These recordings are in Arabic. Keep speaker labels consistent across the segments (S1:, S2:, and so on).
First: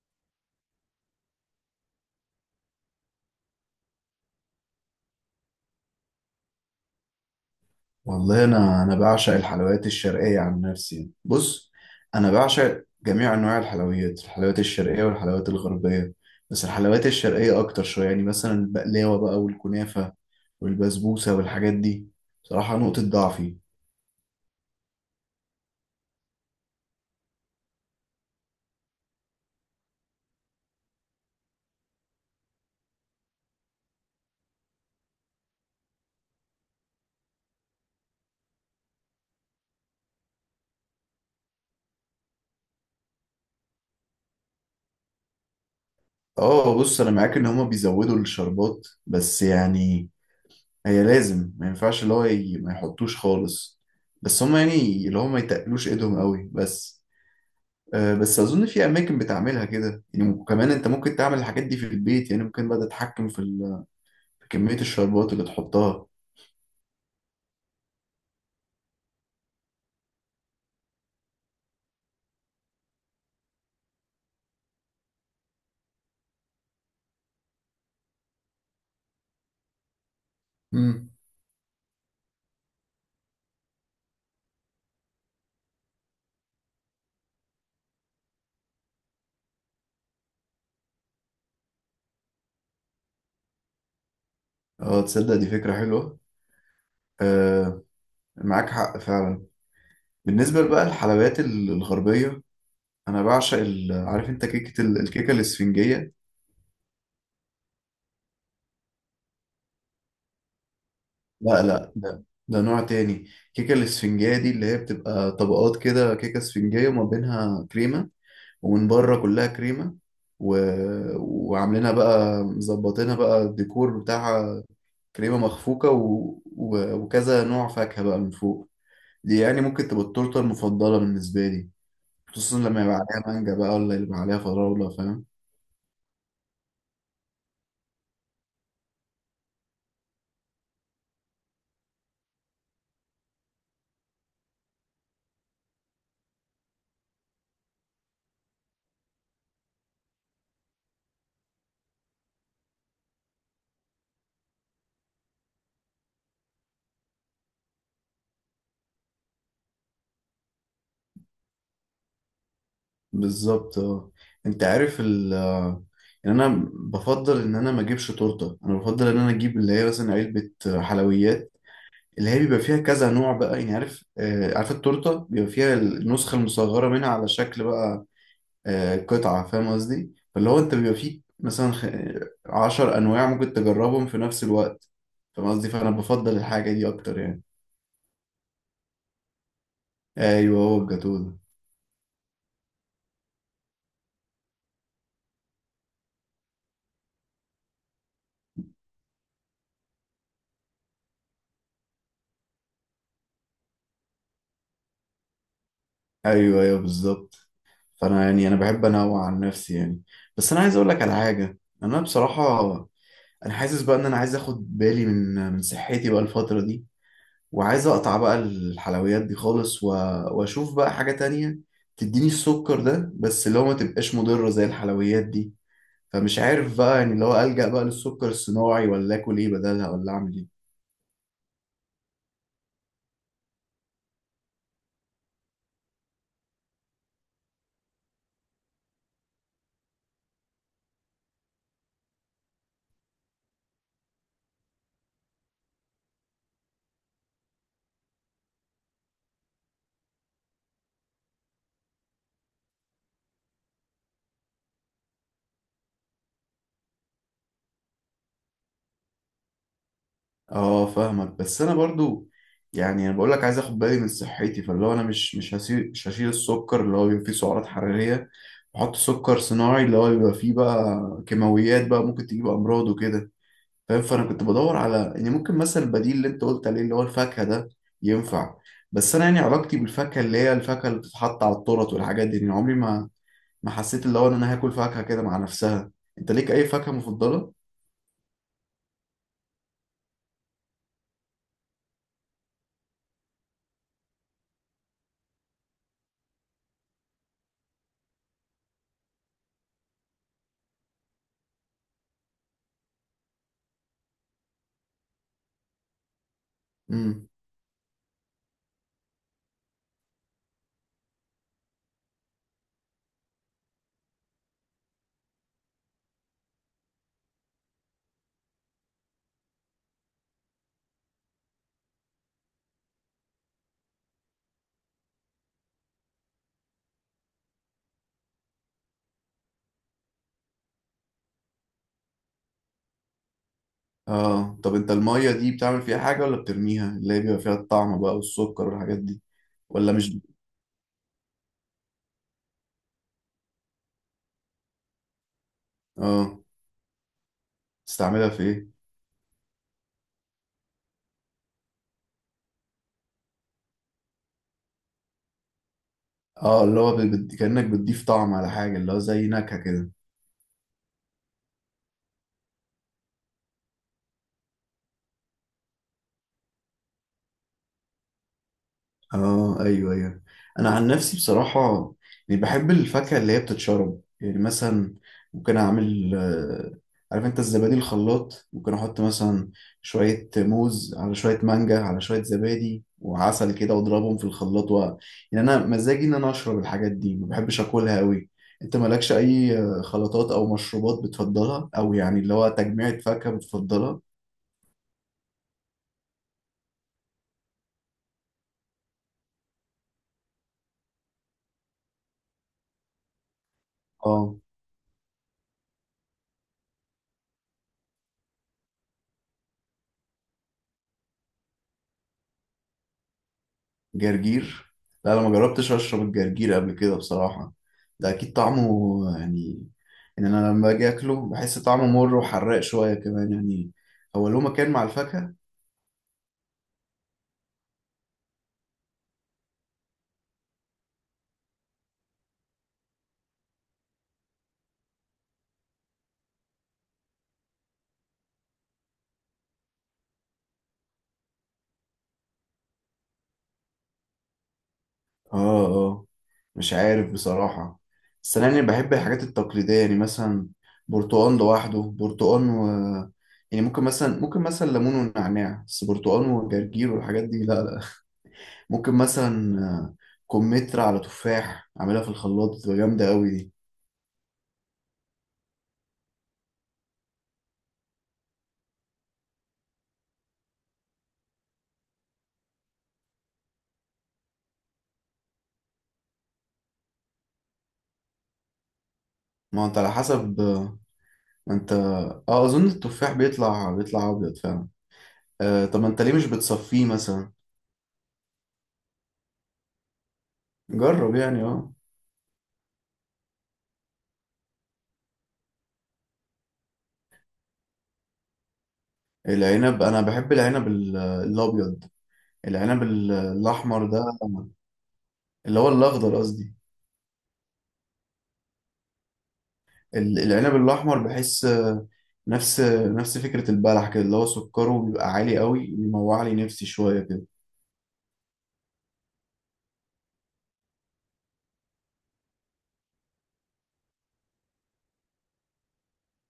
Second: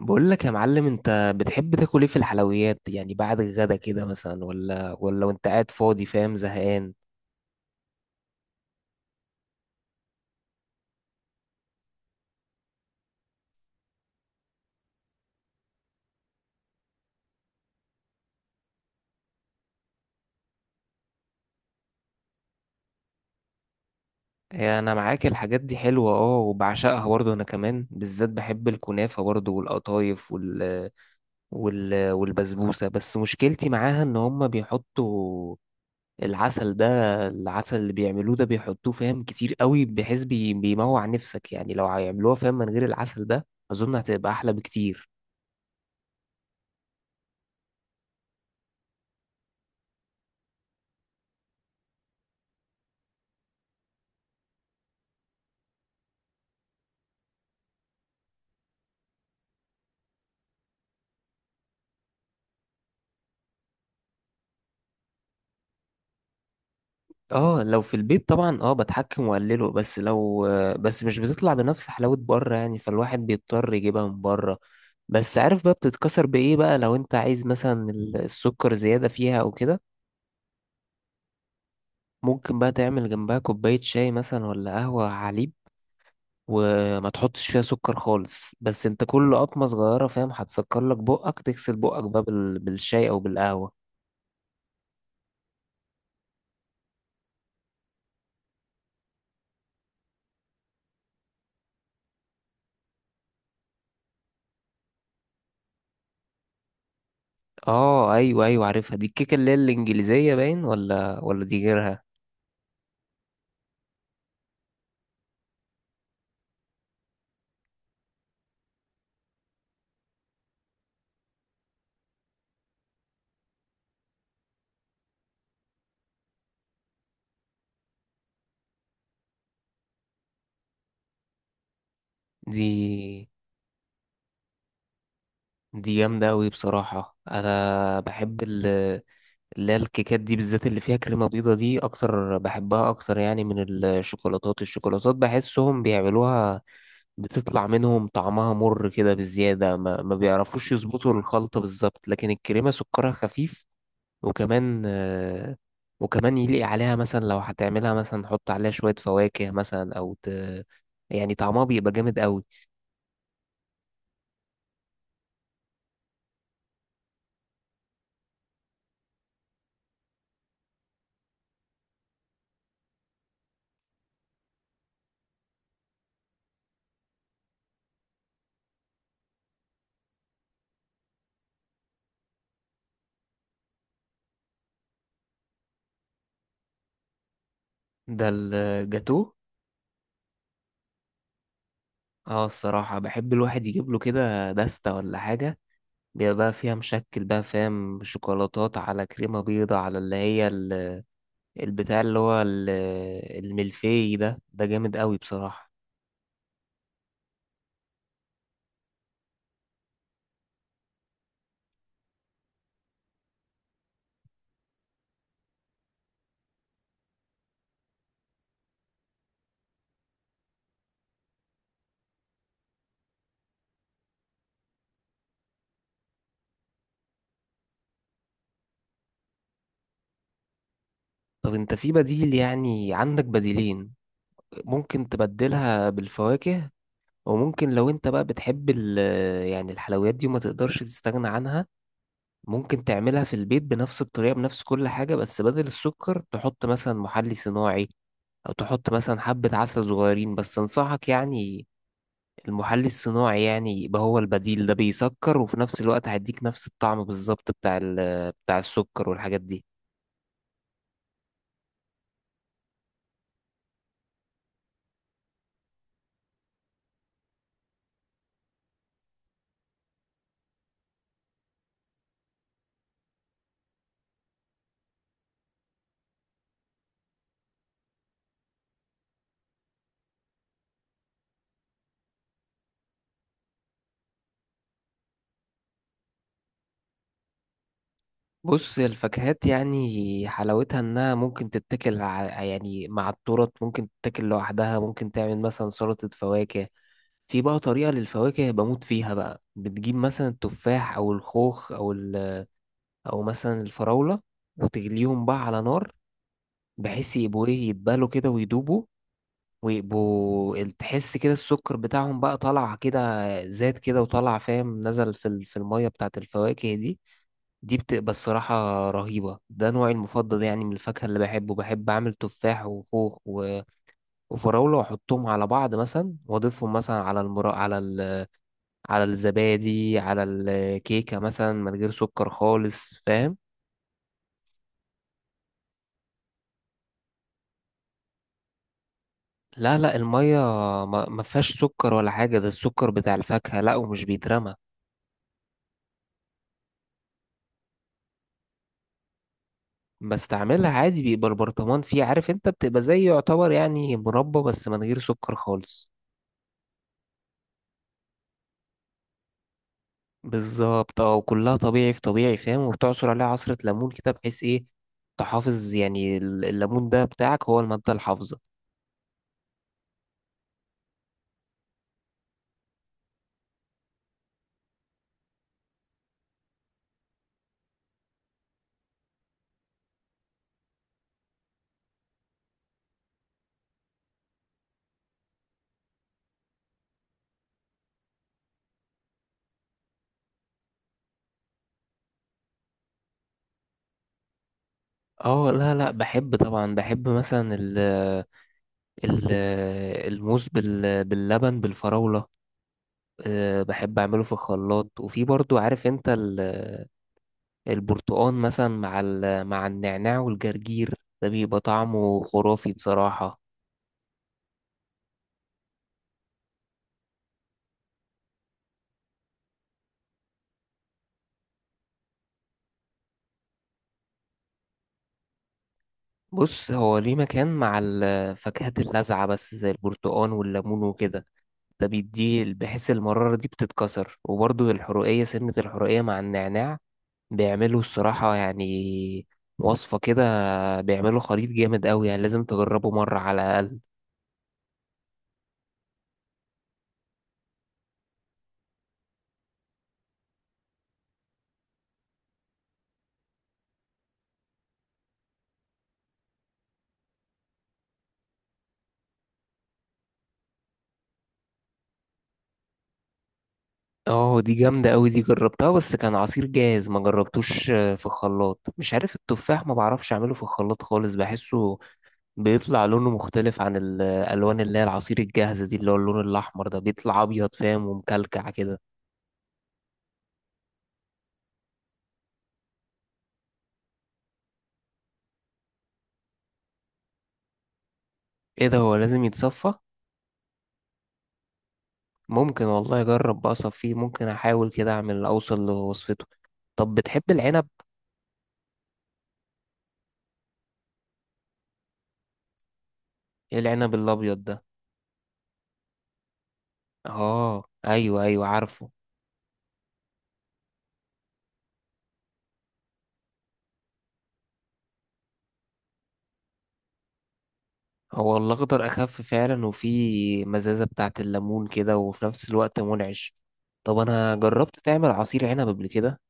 S1: بقول لك يا معلم، انت بتحب تاكل ايه في الحلويات؟ يعني بعد الغدا كده مثلا ولا وانت قاعد فاضي فاهم، زهقان.
S2: والله انا بعشق الحلويات الشرقيه عن نفسي. بص، انا بعشق جميع انواع الحلويات الشرقيه والحلويات الغربيه، بس الحلويات الشرقيه اكتر شويه. يعني مثلا البقلاوه بقى والكنافه والبسبوسه والحاجات دي، بصراحه نقطه ضعفي.
S1: هي انا معاك، الحاجات دي حلوة اه وبعشقها برضه، انا كمان بالذات بحب الكنافة برضه والقطايف والبسبوسة. بس مشكلتي معاها ان هما بيحطوا العسل، العسل اللي بيعملوه ده بيحطوه فاهم كتير قوي، بحيث بيموع نفسك. يعني لو هيعملوها فاهم من غير العسل ده اظن هتبقى احلى بكتير.
S2: اه بص، انا معاك ان هما بيزودوا الشربات، بس يعني هي لازم، ما ينفعش اللي هو ما يحطوش خالص، بس هما يعني اللي هما ما يتقلوش ايدهم قوي بس. بس اظن في اماكن بتعملها كده يعني، وكمان انت ممكن تعمل الحاجات دي في البيت، يعني ممكن بقى تتحكم في في كمية الشربات اللي تحطها.
S1: اه لو في البيت طبعا اه بتحكم واقلله، بس لو مش بتطلع بنفس حلاوة بره، يعني فالواحد بيضطر يجيبها من بره. بس عارف بقى بتتكسر بايه بقى لو انت عايز مثلا السكر زيادة فيها او كده؟
S2: امم.
S1: ممكن بقى تعمل جنبها كوباية شاي مثلا ولا قهوة على حليب، وما تحطش فيها سكر خالص. بس انت كل قطمة صغيرة فاهم هتسكر لك بقك، تغسل بقك بقى بالشاي او بالقهوة.
S2: اه تصدق دي فكرة حلوة. آه، معاك حق فعلا. بالنسبة بقى للحلويات الغربية، انا بعشق عارف انت كيكة الكيكة الاسفنجية.
S1: اه ايوه ايوه عارفها دي، الكيكة اللي هي الانجليزية باين، ولا
S2: لا
S1: دي
S2: لا،
S1: غيرها؟
S2: ده نوع تاني. الكيكة الاسفنجية دي اللي هي بتبقى طبقات كده، كيكة اسفنجية وما بينها كريمة، ومن بره كلها كريمه، و... وعاملينها بقى، مظبطينها بقى الديكور بتاعها، كريمه مخفوقه وكذا نوع فاكهه بقى من فوق. دي يعني ممكن تبقى التورته المفضله بالنسبه لي، خصوصا
S1: دي
S2: لما يبقى عليها مانجا بقى، ولا يبقى عليها فراوله فاهم.
S1: دي جامدة أوي بصراحة. أنا بحب اللي هي الكيكات دي بالذات اللي فيها كريمة بيضة دي أكتر، بحبها أكتر يعني من الشوكولاتات. بحسهم بيعملوها بتطلع منهم طعمها مر كده بزيادة، ما بيعرفوش يظبطوا الخلطة بالظبط. لكن الكريمة سكرها خفيف، وكمان وكمان يليق عليها مثلا لو هتعملها مثلا حط عليها شوية فواكه مثلا يعني طعمها بيبقى جامد أوي.
S2: بالظبط اه. انت عارف ال، يعني انا بفضل ان انا ما اجيبش تورته، انا بفضل ان انا اجيب اللي هي مثلا علبه حلويات، اللي هي بيبقى فيها كذا نوع بقى. يعني عارف آه، عارف التورته بيبقى فيها النسخه المصغره منها على شكل بقى، آه قطعه، فاهم قصدي؟ فاللي هو انت بيبقى فيه مثلا عشر انواع ممكن تجربهم في نفس الوقت، فاهم قصدي؟ فانا بفضل الحاجه دي اكتر يعني.
S1: ده الجاتو.
S2: ايوه هو الجاتوه ده.
S1: اه الصراحة بحب الواحد يجيب له كده دستة ولا حاجة، بيبقى بقى فيها مشكل بقى فاهم، شوكولاتات على كريمة بيضة على اللي هي البتاع اللي هو الملفي ده، ده جامد قوي بصراحة.
S2: ايوه ايوه بالظبط. فانا يعني انا بحب انوع عن نفسي يعني. بس انا عايز اقول لك على حاجه، انا بصراحه انا حاسس بقى ان انا عايز اخد بالي من صحتي بقى الفتره دي، وعايز اقطع بقى الحلويات دي خالص، واشوف بقى حاجة تانية تديني السكر ده، بس اللي هو ما تبقاش مضرة زي الحلويات دي. فمش عارف بقى يعني، اللي هو ألجأ بقى للسكر الصناعي، ولا اكل ايه بدلها، ولا اعمل ايه؟
S1: طب انت في بديل، يعني عندك بديلين. ممكن تبدلها بالفواكه، وممكن لو انت بقى بتحب يعني الحلويات دي وما تقدرش تستغنى عنها، ممكن تعملها في البيت بنفس الطريقة بنفس كل حاجة، بس بدل السكر تحط مثلا محلي صناعي، او تحط مثلا حبة عسل صغيرين. بس انصحك يعني المحلي الصناعي، يعني يبقى هو البديل ده بيسكر وفي نفس الوقت هيديك نفس الطعم بالظبط بتاع بتاع السكر والحاجات دي.
S2: اه فاهمك، بس انا برضو يعني انا بقول لك عايز اخد بالي من صحتي، فاللي هو انا مش هسيب، مش هشيل السكر اللي هو بيبقى فيه سعرات حرارية، واحط سكر صناعي اللي هو بيبقى فيه بقى كيماويات بقى ممكن تجيب امراض وكده فاهم. فانا كنت بدور على يعني ممكن مثلا البديل اللي انت قلت عليه اللي هو الفاكهه ده ينفع. بس انا يعني علاقتي بالفاكهه اللي هي الفاكهه اللي بتتحط على التورت والحاجات دي، يعني عمري ما حسيت اللي هو ان انا هاكل فاكهه كده مع نفسها. انت ليك اي فاكهه مفضله؟
S1: بص الفاكهات يعني حلاوتها انها ممكن تتاكل يعني مع التورت، ممكن تتاكل لوحدها، ممكن تعمل مثلا سلطة فواكه. في بقى طريقة للفواكه بموت فيها بقى، بتجيب مثلا التفاح او الخوخ او مثلا الفراولة، وتغليهم بقى على نار بحيث
S2: امم.
S1: يبقوا ايه، يتبالوا كده ويدوبوا. ويبقوا تحس كده السكر بتاعهم بقى طالع كده، زاد كده وطالع فاهم، نزل في في المية بتاعت الفواكه دي. دي بتبقى الصراحة رهيبة. ده نوعي المفضل يعني من الفاكهة اللي بحبه، بحب أعمل تفاح وخوخ وفراولة وأحطهم على بعض مثلا، وأضيفهم مثلا على المرا على الزبادي، على الكيكة مثلا من غير سكر خالص فاهم.
S2: اه طب انت الميه دي بتعمل فيها حاجه ولا بترميها، اللي هي بيبقى فيها الطعم بقى والسكر والحاجات دي؟
S1: لا
S2: ولا
S1: لا
S2: مش.
S1: المية ما فيهاش سكر ولا حاجة، ده السكر بتاع الفاكهة، لا ومش بيترمى.
S2: اه تستعملها في ايه؟
S1: بستعملها عادي، بيبقى البرطمان فيه عارف انت، بتبقى زي يعتبر يعني مربى بس من غير سكر خالص.
S2: اه اللي هو كانك بتضيف طعم على حاجه، اللي هو زي نكهه كده.
S1: بالظبط اه، وكلها طبيعي في طبيعي فاهم، وبتعصر عليها عصرة ليمون كده بحيث ايه، تحافظ يعني الليمون ده بتاعك هو المادة الحافظة.
S2: اه ايوه ايوه. انا عن نفسي بصراحه يعني بحب الفاكهه اللي هي بتتشرب يعني. مثلا ممكن اعمل عارف انت الزبادي، الخلاط ممكن احط مثلا شويه موز على شويه مانجا على شويه زبادي وعسل كده واضربهم في الخلاط يعني انا مزاجي ان انا اشرب الحاجات دي، ما بحبش اكلها قوي. انت مالكش اي خلطات او مشروبات بتفضلها، او يعني اللي هو تجميعة فاكهه بتفضلها؟
S1: اه لا لا بحب طبعا، بحب مثلا ال ال الموز باللبن بالفراولة. بحب اعمله في
S2: اه
S1: الخلاط، وفي برضو عارف انت البرتقان مثلا مع مع النعناع والجرجير، ده بيبقى طعمه خرافي بصراحة.
S2: جرجير؟ لا انا ما جربتش اشرب الجرجير قبل كده بصراحة. ده اكيد طعمه يعني، ان انا لما اجي اكله بحس طعمه مر وحراق شوية كمان يعني. هو له مكان مع الفاكهة؟
S1: بص هو ليه مكان مع الفاكهات اللاذعة بس زي البرتقان والليمون وكده، ده بيديه بحيث المرارة دي بتتكسر، وبرضه الحرقية سنة الحرقية مع النعناع، بيعملوا الصراحة يعني وصفة كده، بيعملوا خليط جامد قوي، يعني لازم تجربه مرة على الأقل.
S2: اه اه. مش عارف بصراحة. بس انا يعني بحب الحاجات التقليدية يعني مثلا برتقال لوحده، برتقال و، يعني ممكن مثلا، ممكن مثلا ليمون ونعناع، بس برتقال وجرجير والحاجات دي لا لا. ممكن مثلا كمثرى على تفاح اعملها في الخلاط، بتبقى جامدة قوي دي.
S1: اه دي جامدة قوي، دي جربتها بس كان عصير جاهز، ما جربتوش في الخلاط. مش عارف التفاح ما بعرفش اعمله في الخلاط خالص، بحسه بيطلع لونه مختلف عن الالوان اللي هي العصير الجاهزة دي، اللي هو اللون الاحمر ده بيطلع ابيض فاهم ومكلكع كده.
S2: ما هو انت على حسب، ما انت، اه اظن التفاح بيطلع ابيض فعلا. آه طب ما انت ليه مش بتصفيه مثلا؟
S1: ايه ده، هو لازم يتصفى؟
S2: جرب يعني اه.
S1: ممكن والله اجرب بقى اصفيه، ممكن احاول كده اعمل اوصل لوصفته. طب بتحب العنب؟
S2: العنب، انا بحب العنب الابيض. العنب
S1: ايه
S2: الاحمر
S1: العنب
S2: ده،
S1: الابيض ده؟
S2: اللي هو الاخضر قصدي.
S1: اه ايوه ايوه عارفه.
S2: العنب الاحمر بحس نفس نفس فكرة البلح كده، اللي هو سكره بيبقى عالي قوي، بيموع لي نفسي شوية كده.
S1: هو الأخضر أخف فعلا، وفي مزازة بتاعة الليمون كده، وفي نفس الوقت منعش. طب أنا جربت تعمل عصير عنب قبل كده؟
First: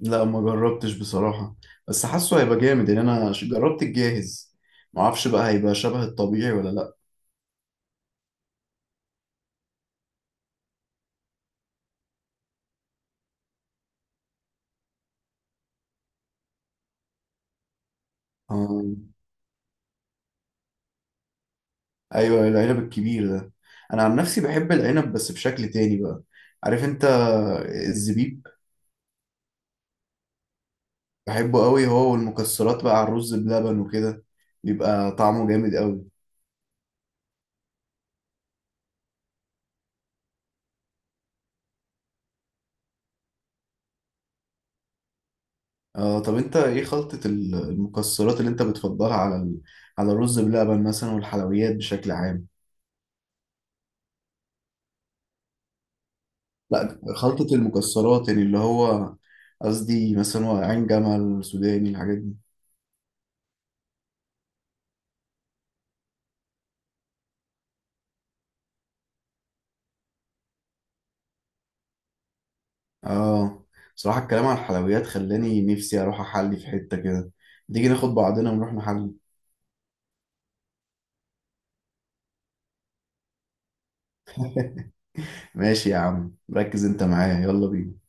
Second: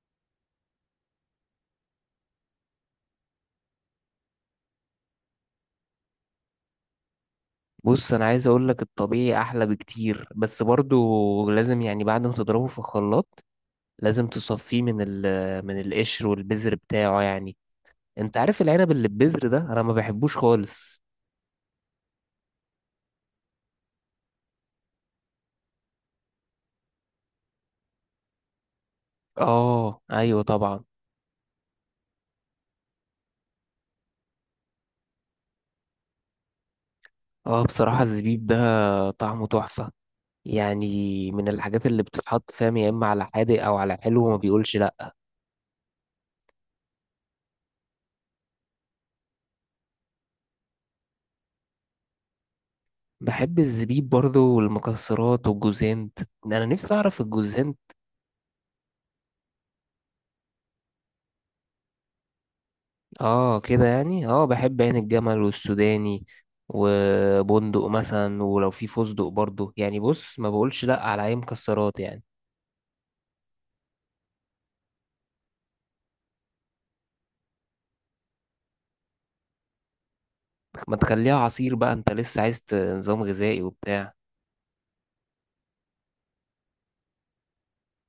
S2: لا ما جربتش بصراحة، بس حاسه هيبقى جامد يعني. انا جربت الجاهز، ما اعرفش بقى هيبقى شبه الطبيعي ولا لا.
S1: بص أنا عايز أقولك الطبيعي أحلى بكتير، بس برضو لازم يعني بعد ما تضربه في الخلاط لازم تصفيه من القشر والبذر بتاعه يعني. أنت عارف
S2: آه.
S1: العنب اللي ببذر ده أنا ما بحبوش خالص.
S2: ايوه العنب الكبير ده، انا عن نفسي بحب العنب بس بشكل تاني بقى. عارف انت الزبيب؟
S1: آه أيوة طبعا.
S2: بحبه قوي، هو والمكسرات بقى على الرز بلبن وكده، بيبقى طعمه جامد قوي.
S1: آه بصراحة الزبيب ده طعمه تحفة، يعني من الحاجات اللي بتتحط فاهم يا إما على حادق أو على حلو، وما بيقولش لأ.
S2: آه طب انت ايه خلطة المكسرات اللي انت بتفضلها على ال، على الرز بلبن مثلا والحلويات بشكل عام؟
S1: بحب الزبيب برضو والمكسرات والجوزانت، انا نفسي
S2: لا
S1: اعرف
S2: خلطة
S1: الجوزانت.
S2: المكسرات يعني اللي هو، قصدي مثلا هو عين جمل، سوداني، الحاجات دي.
S1: اه كده يعني، اه بحب عين الجمل والسوداني وبندق مثلا، ولو في فستق برضو يعني بص ما بقولش لا على اي مكسرات يعني.
S2: اه بصراحة الكلام عن الحلويات خلاني نفسي اروح احلي في حتة كده. تيجي ناخد بعضنا ونروح نحلي؟
S1: ما تخليها عصير بقى، انت لسه عايز نظام غذائي وبتاع.
S2: ماشي يا عم، ركز انت معايا، يلا بينا.